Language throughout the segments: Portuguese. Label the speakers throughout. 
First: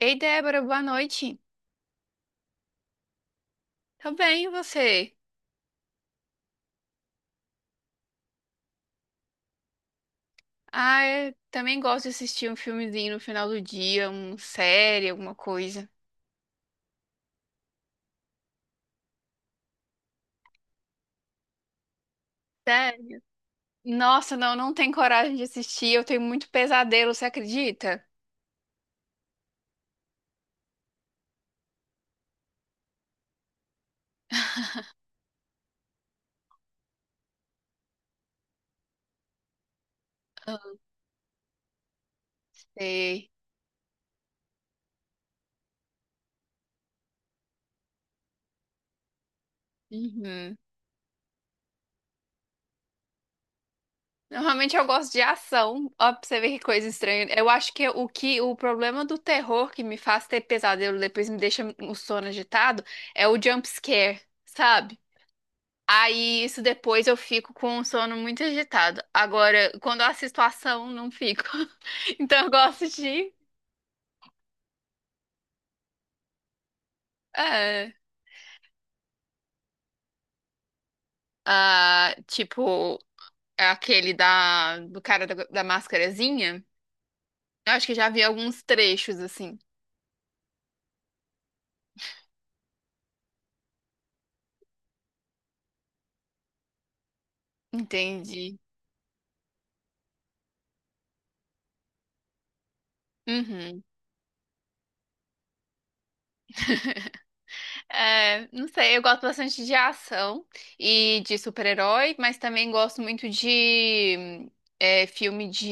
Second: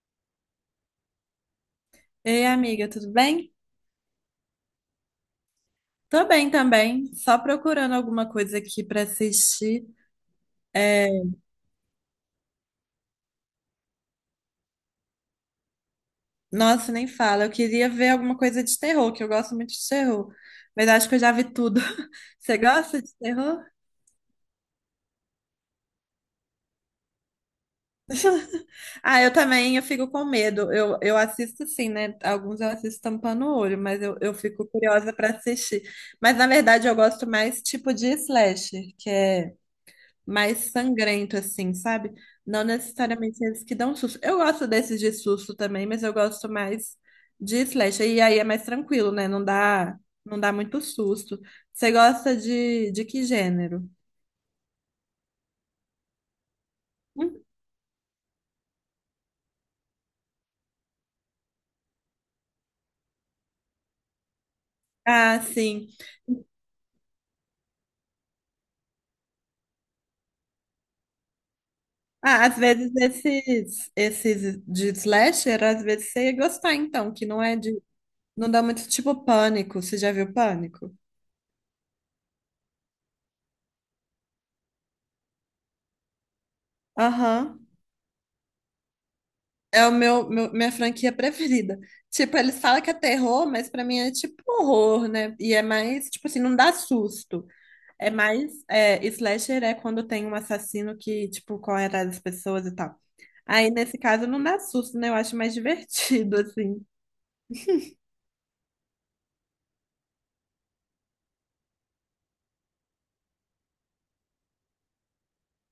Speaker 1: Ei, Débora, boa noite.
Speaker 2: Ei, amiga, tudo bem?
Speaker 1: Tá bem, e você?
Speaker 2: Tô bem também, só procurando alguma coisa aqui pra assistir.
Speaker 1: Ah,
Speaker 2: É,
Speaker 1: eu também gosto de assistir um filmezinho no final do dia, uma série, alguma coisa.
Speaker 2: nossa, nem fala, eu queria ver alguma coisa de terror, que eu gosto muito de terror, mas acho que eu já vi tudo. Você gosta de
Speaker 1: Sério?
Speaker 2: terror?
Speaker 1: Nossa, não, não tenho coragem de assistir. Eu tenho muito pesadelo, você acredita?
Speaker 2: Ah, eu também, eu fico com medo. Eu assisto sim, né? Alguns eu assisto tampando o olho, mas eu fico curiosa pra assistir. Mas na verdade eu gosto mais tipo de slasher, que é mais
Speaker 1: Ah.
Speaker 2: sangrento, assim, sabe? Não
Speaker 1: Sei.
Speaker 2: necessariamente eles que dão susto. Eu gosto desses de susto também, mas eu gosto mais de slasher. E aí é mais tranquilo, né? Não dá
Speaker 1: Uhum.
Speaker 2: muito susto. Você gosta de que gênero?
Speaker 1: Normalmente eu gosto de ação. Ó, pra você ver que coisa estranha.
Speaker 2: Hum?
Speaker 1: Eu acho que o problema do terror que me faz ter pesadelo depois me deixa o sono agitado é o jump scare, sabe?
Speaker 2: Ah, sim.
Speaker 1: Aí isso depois eu fico com o sono muito agitado. Agora, quando eu assisto a ação, não fico. Então
Speaker 2: Ah,
Speaker 1: eu
Speaker 2: às
Speaker 1: gosto
Speaker 2: vezes
Speaker 1: de.
Speaker 2: esses de slasher, às vezes você ia gostar, então, que não é de.
Speaker 1: É,
Speaker 2: Não dá muito tipo pânico. Você já viu pânico?
Speaker 1: ah, tipo, aquele do cara da máscarazinha.
Speaker 2: Aham.
Speaker 1: Eu acho que já vi alguns trechos assim.
Speaker 2: É o minha franquia preferida. Tipo, eles falam que é terror, mas pra mim é tipo horror, né? E é mais, tipo assim, não dá susto. É mais,
Speaker 1: Entendi.
Speaker 2: é, slasher é quando tem um assassino que, tipo, corre atrás das pessoas e tal. Aí,
Speaker 1: Uhum.
Speaker 2: nesse caso, não dá susto, né? Eu acho mais divertido, assim.
Speaker 1: É, não sei, eu gosto bastante de ação e de super-herói, mas também gosto muito de filme de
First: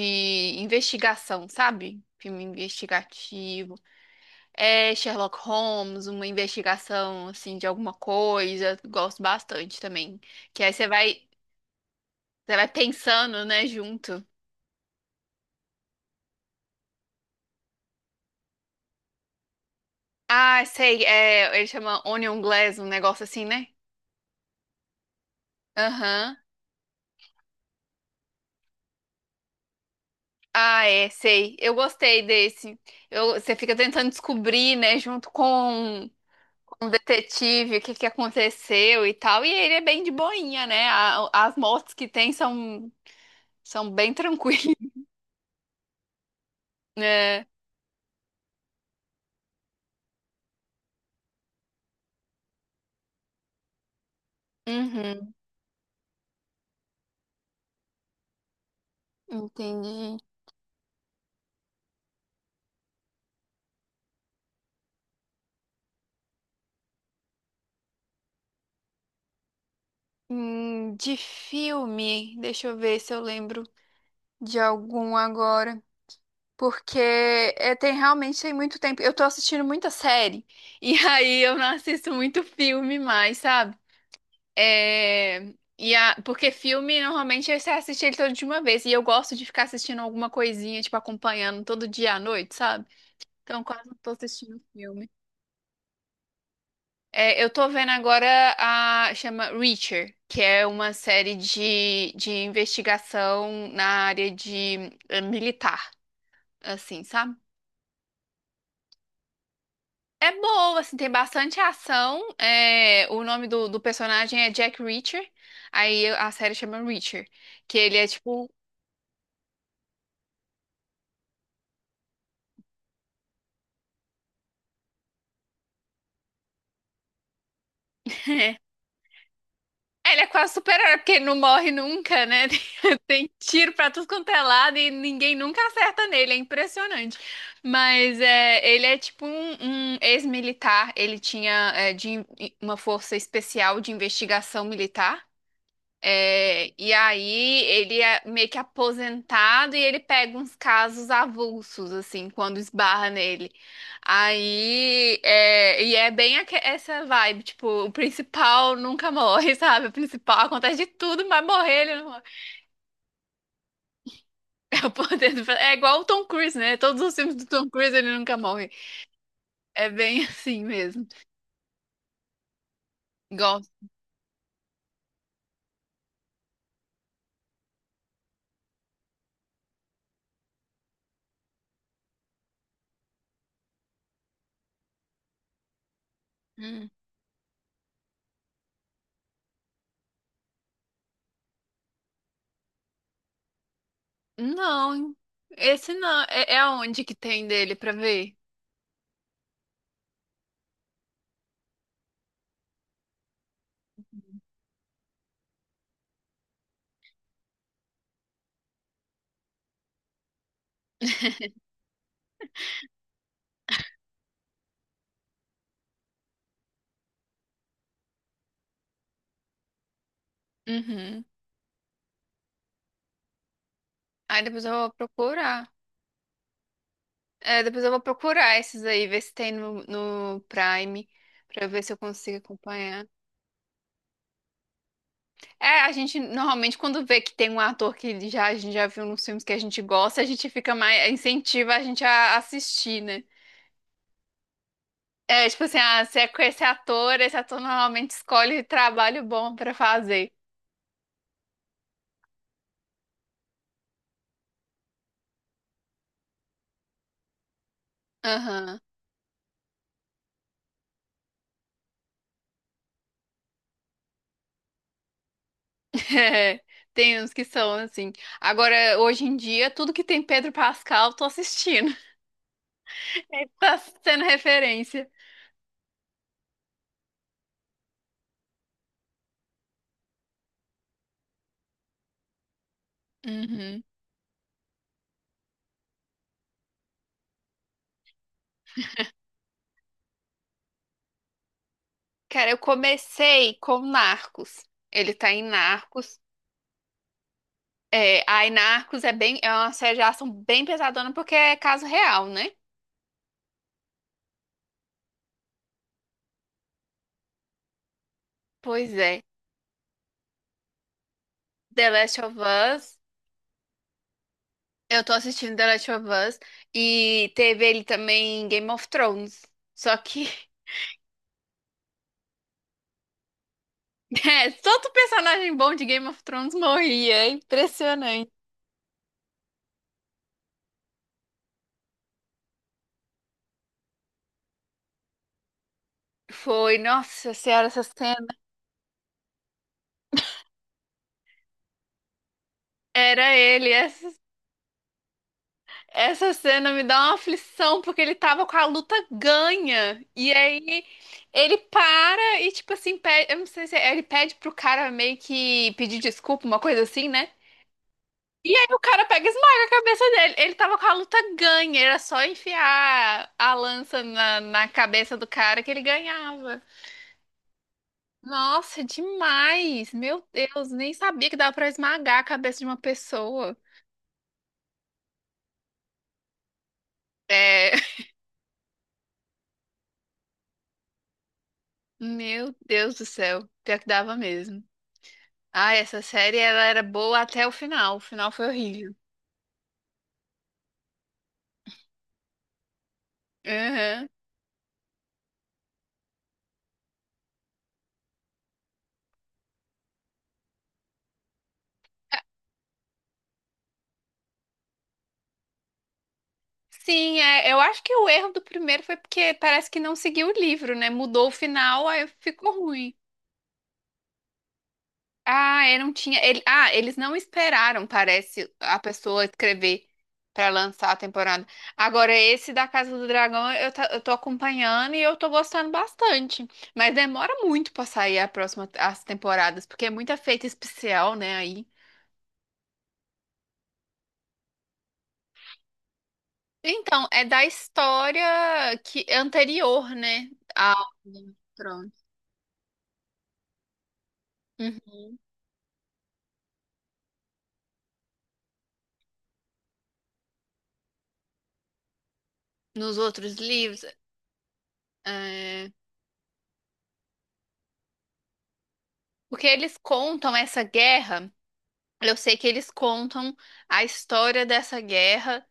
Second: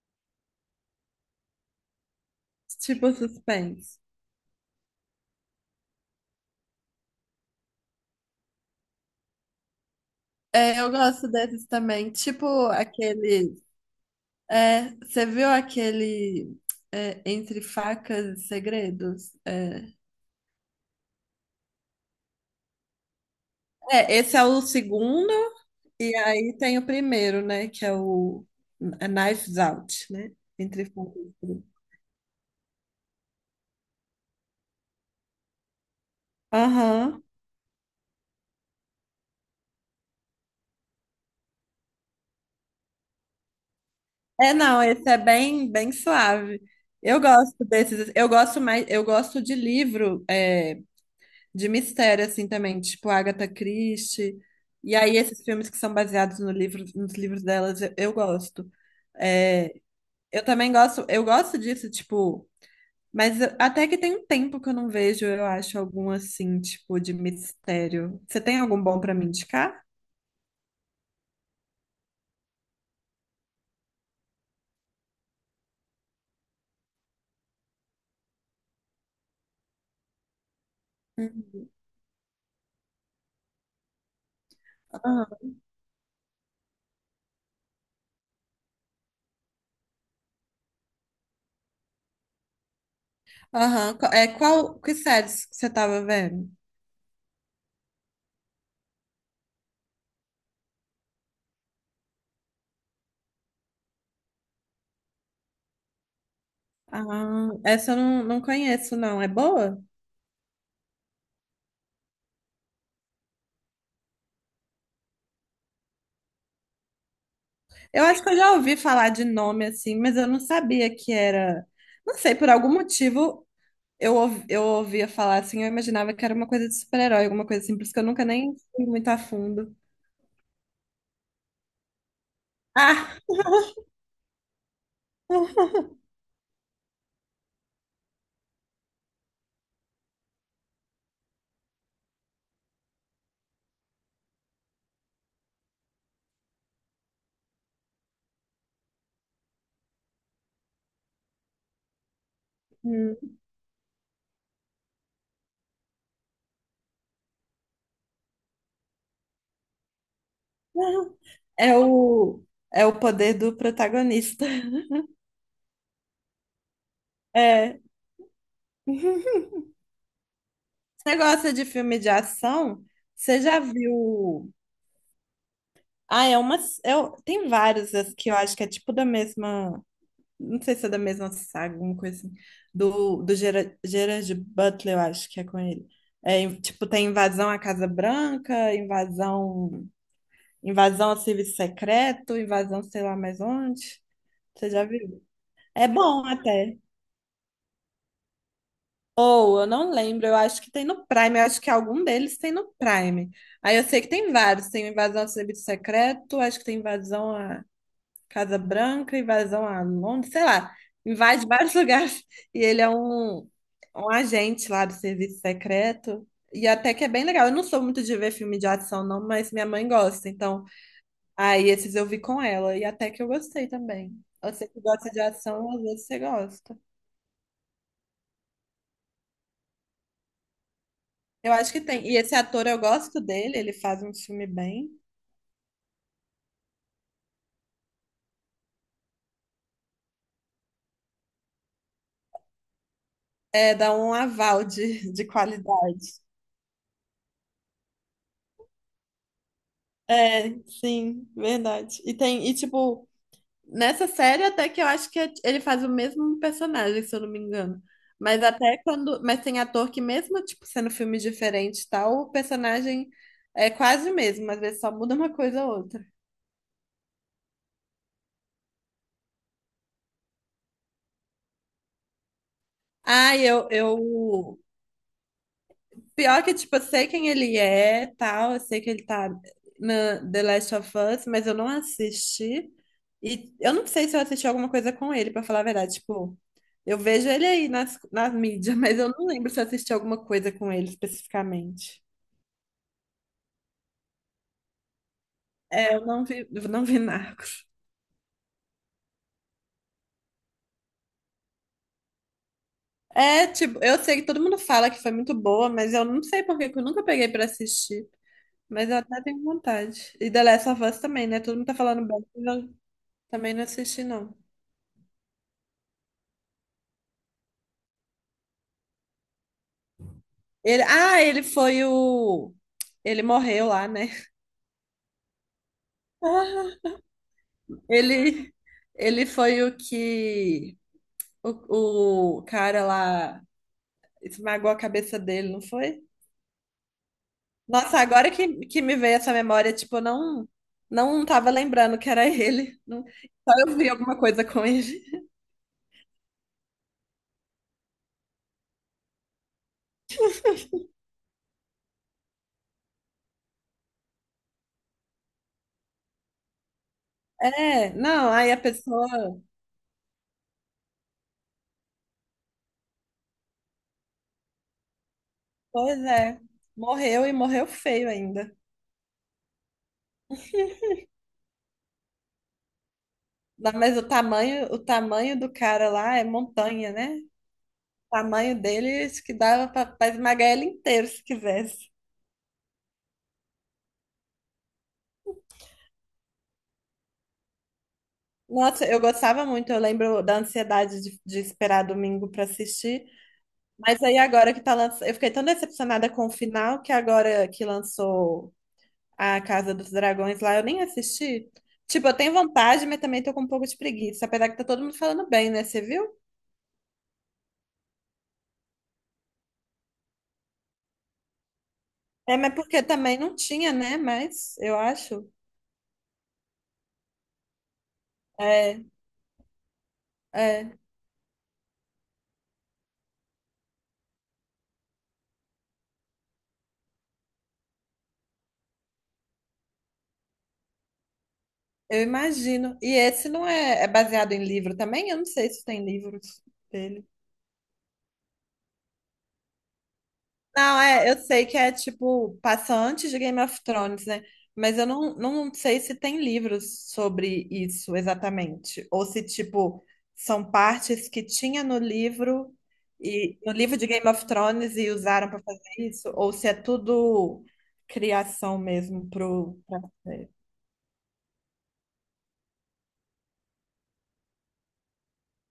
Speaker 1: investigação, sabe? Filme
Speaker 2: Tipo,
Speaker 1: investigativo.
Speaker 2: suspense.
Speaker 1: É Sherlock Holmes, uma investigação assim de alguma coisa, gosto bastante também. Que aí
Speaker 2: É,
Speaker 1: você
Speaker 2: eu
Speaker 1: vai,
Speaker 2: gosto desses também. Tipo,
Speaker 1: Você vai pensando,
Speaker 2: aquele...
Speaker 1: né, junto.
Speaker 2: É, você viu aquele... é, Entre Facas e Segredos? É,
Speaker 1: Ah, sei, é, ele chama Onion Glass, um negócio assim, né?
Speaker 2: é, esse é o segundo. E
Speaker 1: Aham.
Speaker 2: aí tem o primeiro, né? Que é o a Knives Out, né?
Speaker 1: Ah,
Speaker 2: Entre
Speaker 1: é,
Speaker 2: Facas e
Speaker 1: sei.
Speaker 2: Segredos.
Speaker 1: Eu gostei desse. Você fica tentando descobrir, né, junto com o
Speaker 2: Aham.
Speaker 1: detetive, o que aconteceu e tal. E ele é bem de boinha, né? As mortes que tem são, são bem
Speaker 2: É,
Speaker 1: tranquilas,
Speaker 2: não, esse é bem, bem suave. Eu
Speaker 1: né?
Speaker 2: gosto desses. Eu gosto mais, eu gosto de livro é, de mistério, assim, também, tipo Agatha Christie. E aí,
Speaker 1: Uhum,
Speaker 2: esses filmes que são baseados no livro, nos livros delas, eu gosto. É,
Speaker 1: entendi.
Speaker 2: eu também gosto, eu gosto disso, tipo. Mas eu- até que tem um tempo que eu não vejo, eu acho, algum assim, tipo, de mistério. Você tem algum bom pra me indicar?
Speaker 1: De filme, deixa eu ver se eu lembro de algum agora. Porque é, tem realmente tem muito tempo. Eu tô assistindo muita série. E aí eu
Speaker 2: Uhum.
Speaker 1: não assisto muito filme mais, sabe?
Speaker 2: Aham.
Speaker 1: É, Porque filme normalmente é você assiste ele todo de uma vez. E eu gosto de ficar assistindo alguma coisinha, tipo, acompanhando todo dia à noite, sabe? Então quase não
Speaker 2: Aham.
Speaker 1: tô
Speaker 2: É,
Speaker 1: assistindo
Speaker 2: que
Speaker 1: filme.
Speaker 2: séries que você tava vendo?
Speaker 1: É, eu tô vendo agora a chama Reacher, que é uma série de investigação na área de militar, assim, sabe?
Speaker 2: Ah, essa eu não conheço, não. É boa?
Speaker 1: É boa, assim, tem bastante ação. É, o nome do personagem é Jack Reacher. Aí a série chama Reacher, que ele
Speaker 2: Eu
Speaker 1: é
Speaker 2: acho que eu
Speaker 1: tipo.
Speaker 2: já ouvi falar de nome assim, mas eu não sabia que era. Não sei, por algum motivo eu ouvia falar assim, eu imaginava que era uma coisa de super-herói, alguma coisa assim, por isso que eu nunca nem fui muito a fundo.
Speaker 1: Ele é quase super-herói, porque ele não morre nunca, né? Tem
Speaker 2: Ah!
Speaker 1: tem tiro pra tudo quanto é lado e ninguém nunca acerta nele, é impressionante. Mas é, ele é tipo um, um ex-militar, ele tinha uma força especial de investigação militar. É, e aí ele é meio que aposentado e ele pega uns casos avulsos, assim, quando esbarra
Speaker 2: Hum.
Speaker 1: nele. Aí, é, e é bem essa vibe, tipo, o principal nunca morre, sabe? O principal acontece de tudo, mas
Speaker 2: É
Speaker 1: morrer ele não morre.
Speaker 2: o, é o poder do protagonista.
Speaker 1: É, o poder é igual o Tom Cruise, né? Todos os filmes do Tom
Speaker 2: É.
Speaker 1: Cruise ele nunca morre.
Speaker 2: Você
Speaker 1: É bem assim mesmo.
Speaker 2: gosta de filme de ação? Você já
Speaker 1: Gosto.
Speaker 2: viu? Ah, é uma. Eu, tem vários as que eu acho que é tipo da mesma. Não sei se é da mesma saga, alguma coisa assim, do Gerard Butler, eu acho que é com ele. É, em- tipo,
Speaker 1: Hum.
Speaker 2: tem invasão à Casa Branca, invasão ao serviço secreto, invasão sei lá mais onde. Você já
Speaker 1: Não,
Speaker 2: viu? É
Speaker 1: esse não.
Speaker 2: bom
Speaker 1: É, é
Speaker 2: até.
Speaker 1: onde que tem dele pra ver?
Speaker 2: Ou, eu não lembro, eu acho que tem no Prime, eu acho que algum deles tem no Prime. Aí eu sei que tem vários, tem invasão ao serviço secreto, acho que tem invasão Casa Branca, invasão a Londres, sei lá, invade vários lugares. E ele é um agente lá do serviço secreto. E até que é bem legal. Eu não sou muito de ver filme de ação, não, mas minha mãe gosta. Então,
Speaker 1: Uhum.
Speaker 2: aí esses eu vi com ela. E até que eu gostei também.
Speaker 1: Aí depois
Speaker 2: Você
Speaker 1: eu
Speaker 2: que
Speaker 1: vou
Speaker 2: gosta de
Speaker 1: procurar.
Speaker 2: ação, às vezes você gosta.
Speaker 1: É, depois eu vou procurar esses aí, ver se tem no, no Prime,
Speaker 2: Eu
Speaker 1: pra
Speaker 2: acho que
Speaker 1: ver se eu
Speaker 2: tem. E esse
Speaker 1: consigo
Speaker 2: ator, eu
Speaker 1: acompanhar.
Speaker 2: gosto dele, ele faz um filme bem.
Speaker 1: É, a gente normalmente quando vê que tem um ator que já, a gente já viu nos filmes que a gente gosta, a gente fica mais, incentiva a gente a assistir, né?
Speaker 2: É, dá um aval de
Speaker 1: É, tipo assim, ah, se
Speaker 2: qualidade.
Speaker 1: é com esse ator normalmente escolhe trabalho bom pra fazer.
Speaker 2: É, sim, verdade. E tem, e tipo, nessa série, até que eu acho que é, ele faz o mesmo personagem, se eu não me engano. Mas até
Speaker 1: Aham.
Speaker 2: quando. Mas tem ator que, mesmo, tipo, sendo filme diferente e tal, o personagem é quase o mesmo, às vezes só muda uma coisa ou outra.
Speaker 1: É, tem uns que são assim. Agora, hoje em dia, tudo que tem Pedro Pascal, eu tô assistindo.
Speaker 2: Ah,
Speaker 1: Tá sendo
Speaker 2: eu
Speaker 1: referência.
Speaker 2: pior que, tipo, eu sei quem ele é, tal, eu sei que ele tá na The Last of Us, mas eu não assisti. E eu
Speaker 1: Uhum.
Speaker 2: não sei se eu assisti alguma coisa com ele, pra falar a verdade. Tipo, eu vejo ele aí nas mídias, mas eu não lembro se eu assisti alguma coisa com ele especificamente.
Speaker 1: Cara, eu comecei com Narcos. Ele tá em
Speaker 2: É,
Speaker 1: Narcos.
Speaker 2: eu não vi Narcos.
Speaker 1: É, aí Narcos é bem, é uma série de ação bem pesadona porque é caso real, né?
Speaker 2: É, tipo, eu sei que todo mundo fala que foi muito boa, mas eu não sei por que que eu nunca peguei pra assistir. Mas
Speaker 1: Pois
Speaker 2: eu
Speaker 1: é.
Speaker 2: até tenho vontade. E The Last of Us também, né? Todo mundo tá
Speaker 1: The
Speaker 2: falando
Speaker 1: Last
Speaker 2: bem,
Speaker 1: of
Speaker 2: mas eu
Speaker 1: Us.
Speaker 2: também não assisti, não.
Speaker 1: Eu tô assistindo The Last of Us e teve ele também em Game of Thrones. Só que
Speaker 2: Ele, ah, ele foi o. Ele morreu lá, né?
Speaker 1: é, todo personagem bom de Game of Thrones
Speaker 2: Ah,
Speaker 1: morria, é impressionante.
Speaker 2: Ele, ele foi o que. O cara lá esmagou a cabeça dele, não foi?
Speaker 1: Foi, nossa senhora, essa
Speaker 2: Nossa, agora
Speaker 1: cena.
Speaker 2: que me veio essa memória, tipo, eu não. Não tava lembrando que era ele. Não-
Speaker 1: Era
Speaker 2: só
Speaker 1: ele,
Speaker 2: eu vi
Speaker 1: essa
Speaker 2: alguma coisa com ele.
Speaker 1: Essa cena me dá uma aflição, porque ele tava com a luta ganha. E aí ele para e, tipo assim, pede, eu não sei se é- ele pede pro cara meio que pedir desculpa, uma coisa assim, né?
Speaker 2: É, não, aí
Speaker 1: E
Speaker 2: a
Speaker 1: aí o cara pega e
Speaker 2: pessoa.
Speaker 1: esmaga a cabeça dele. Ele tava com a luta ganha, era só enfiar a lança na cabeça do cara que ele
Speaker 2: Pois é,
Speaker 1: ganhava.
Speaker 2: morreu e morreu feio ainda.
Speaker 1: Nossa, demais! Meu Deus, nem sabia que dava pra esmagar a cabeça de uma pessoa.
Speaker 2: Não, mas o tamanho do cara lá é montanha, né?
Speaker 1: É,
Speaker 2: Tamanho deles que dava para esmagar ele inteiro se quisesse.
Speaker 1: meu Deus do céu, pior que dava mesmo. Ah, essa série ela era boa até o final. O final foi
Speaker 2: Nossa,
Speaker 1: horrível.
Speaker 2: eu gostava muito, eu lembro da ansiedade de esperar domingo para assistir. Mas
Speaker 1: Uhum.
Speaker 2: aí agora que tá lançando, eu fiquei tão decepcionada com o final que agora que lançou a Casa dos Dragões lá, eu nem assisti. Tipo, eu tenho vontade, mas também tô com um pouco de preguiça, apesar que tá todo mundo falando bem, né? Você viu?
Speaker 1: Sim, é, eu acho que o erro do primeiro foi porque parece que não seguiu o livro, né? Mudou o final, aí
Speaker 2: É, mas
Speaker 1: ficou
Speaker 2: porque
Speaker 1: ruim.
Speaker 2: também não tinha, né? Mas eu acho.
Speaker 1: Ah, eu não tinha. Ele- ah, Eles não esperaram, parece, a
Speaker 2: É,
Speaker 1: pessoa escrever pra
Speaker 2: é.
Speaker 1: lançar a temporada. Agora, esse da Casa do Dragão, eu tô acompanhando e eu tô gostando bastante. Mas demora muito pra sair a próxima, as temporadas, porque é muita feita especial, né? Aí.
Speaker 2: Eu imagino. E esse não é, é baseado em livro também? Eu não sei se tem livros dele.
Speaker 1: Então, é da história que anterior, né, ao
Speaker 2: Não, é, eu
Speaker 1: Game of
Speaker 2: sei que é
Speaker 1: Thrones.
Speaker 2: tipo, passa antes de Game of Thrones, né? Mas eu
Speaker 1: Uhum.
Speaker 2: não sei se tem livros sobre isso exatamente. Ou se, tipo, são partes que tinha no livro
Speaker 1: Nos outros
Speaker 2: e no livro
Speaker 1: livros,
Speaker 2: de Game of Thrones e usaram para
Speaker 1: é,
Speaker 2: fazer isso, ou se é tudo criação mesmo
Speaker 1: porque
Speaker 2: pro,
Speaker 1: eles
Speaker 2: pra série.
Speaker 1: contam essa guerra. Eu sei que eles contam a história dessa guerra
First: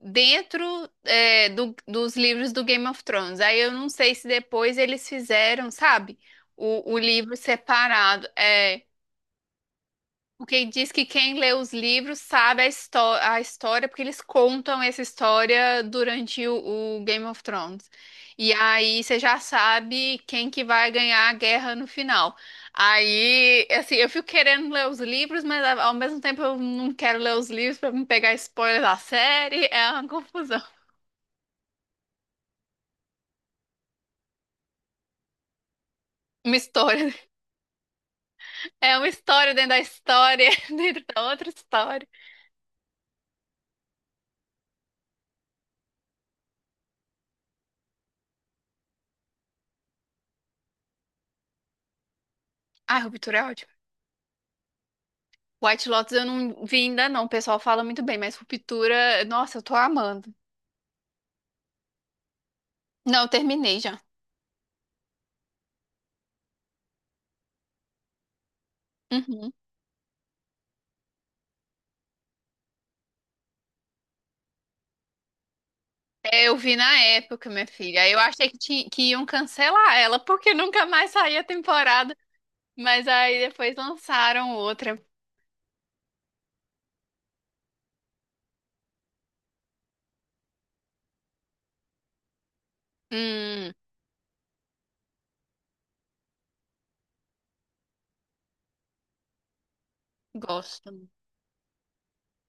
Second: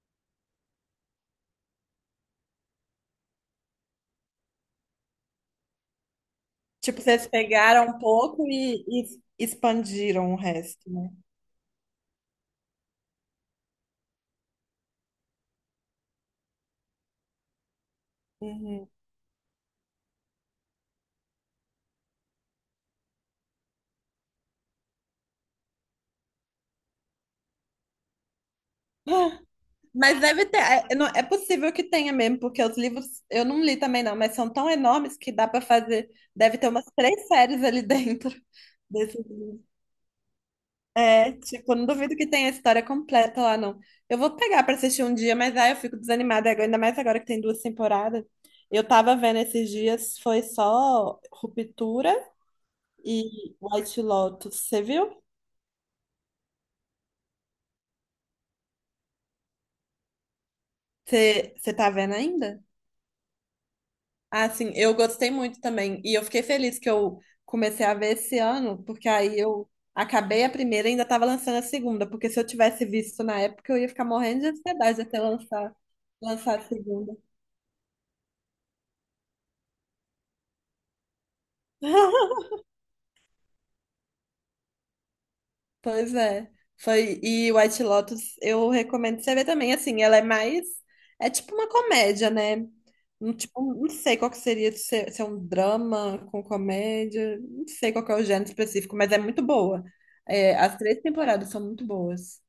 Speaker 1: dentro, dos livros do Game of Thrones. Aí eu não sei se depois eles fizeram, sabe, o
Speaker 2: Tipo, vocês
Speaker 1: livro
Speaker 2: pegaram um
Speaker 1: separado.
Speaker 2: pouco
Speaker 1: É,
Speaker 2: e expandiram o
Speaker 1: porque
Speaker 2: resto.
Speaker 1: diz que quem lê os livros sabe a história, porque eles contam essa história durante o Game of Thrones. E
Speaker 2: Uhum.
Speaker 1: aí você já sabe quem que vai ganhar a guerra no final. Aí, assim, eu fico querendo ler os livros, mas ao mesmo tempo eu não quero ler os livros pra não pegar spoiler da
Speaker 2: Ah,
Speaker 1: série. É uma
Speaker 2: mas deve ter.
Speaker 1: confusão.
Speaker 2: É possível que tenha mesmo, porque os livros eu não li também, não, mas são tão enormes que dá para fazer.
Speaker 1: Uma
Speaker 2: Deve ter umas
Speaker 1: história.
Speaker 2: três séries ali dentro
Speaker 1: É uma
Speaker 2: desses
Speaker 1: história
Speaker 2: livros.
Speaker 1: dentro da história, dentro da
Speaker 2: É,
Speaker 1: outra
Speaker 2: tipo, não
Speaker 1: história.
Speaker 2: duvido que tenha a história completa lá, não. Eu vou pegar para assistir um dia, mas aí eu fico desanimada, agora- ainda mais agora que tem duas temporadas. Eu tava vendo esses dias, foi só Ruptura
Speaker 1: Ai, Ruptura é
Speaker 2: e
Speaker 1: ótimo.
Speaker 2: White Lotus. Você viu?
Speaker 1: White Lotus eu não vi ainda não, o pessoal fala muito bem, mas Ruptura, nossa, eu tô amando.
Speaker 2: Você tá vendo ainda?
Speaker 1: Não, eu terminei já.
Speaker 2: Ah, sim, eu gostei muito também. E eu fiquei feliz que eu comecei a ver esse ano, porque aí
Speaker 1: Uhum.
Speaker 2: eu acabei a primeira e ainda estava lançando a segunda. Porque se eu tivesse visto na época, eu ia ficar morrendo de ansiedade até
Speaker 1: É, eu
Speaker 2: lançar a
Speaker 1: vi na
Speaker 2: segunda.
Speaker 1: época, minha filha. Aí eu achei que iam cancelar ela, porque nunca mais saía temporada. Mas aí depois lançaram outra.
Speaker 2: Pois é. Foi, e White Lotus, eu recomendo você ver também, assim, ela é mais, é tipo uma comédia, né? Não, tipo,
Speaker 1: Hum,
Speaker 2: não sei qual que seria, se é se é um drama com comédia, não sei qual que é o gênero específico, mas é muito boa. É, as
Speaker 1: gosto.
Speaker 2: três temporadas são muito boas.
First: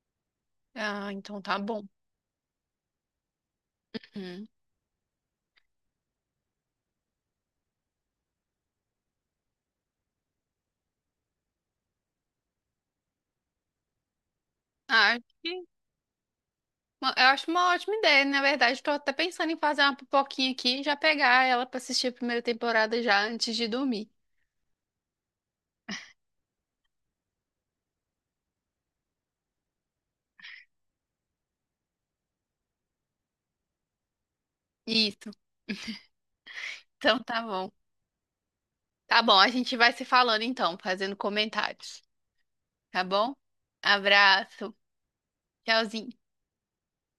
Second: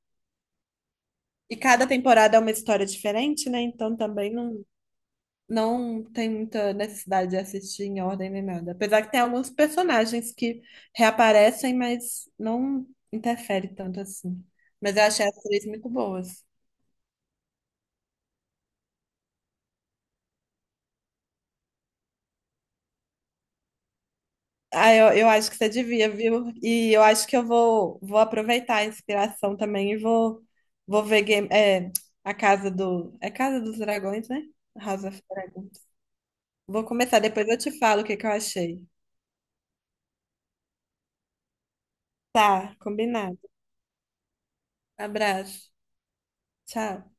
Speaker 1: Ah, então
Speaker 2: E
Speaker 1: tá bom.
Speaker 2: cada temporada é uma história diferente, né? Então também
Speaker 1: Uhum.
Speaker 2: não, não tem muita necessidade de assistir em ordem nem nada. Apesar que tem alguns personagens que reaparecem, mas não interfere tanto assim. Mas eu
Speaker 1: Ah, acho
Speaker 2: achei as
Speaker 1: que-
Speaker 2: três muito boas.
Speaker 1: eu acho uma ótima ideia. Na verdade, tô até pensando em fazer uma pipoquinha aqui e já pegar ela pra assistir a primeira temporada já antes de dormir.
Speaker 2: Ah, eu acho que você devia, viu? E eu acho que eu vou aproveitar a inspiração também e vou, vou ver a Casa do. É Casa dos Dragões, né? House of
Speaker 1: Isso.
Speaker 2: Dragons. Vou
Speaker 1: Então
Speaker 2: começar,
Speaker 1: tá
Speaker 2: depois eu
Speaker 1: bom.
Speaker 2: te falo o que que eu achei.
Speaker 1: Tá bom, a gente vai se falando então, fazendo comentários,
Speaker 2: Tá,
Speaker 1: tá bom?
Speaker 2: combinado.
Speaker 1: Abraço,
Speaker 2: Abraço.
Speaker 1: tchauzinho.
Speaker 2: Tchau.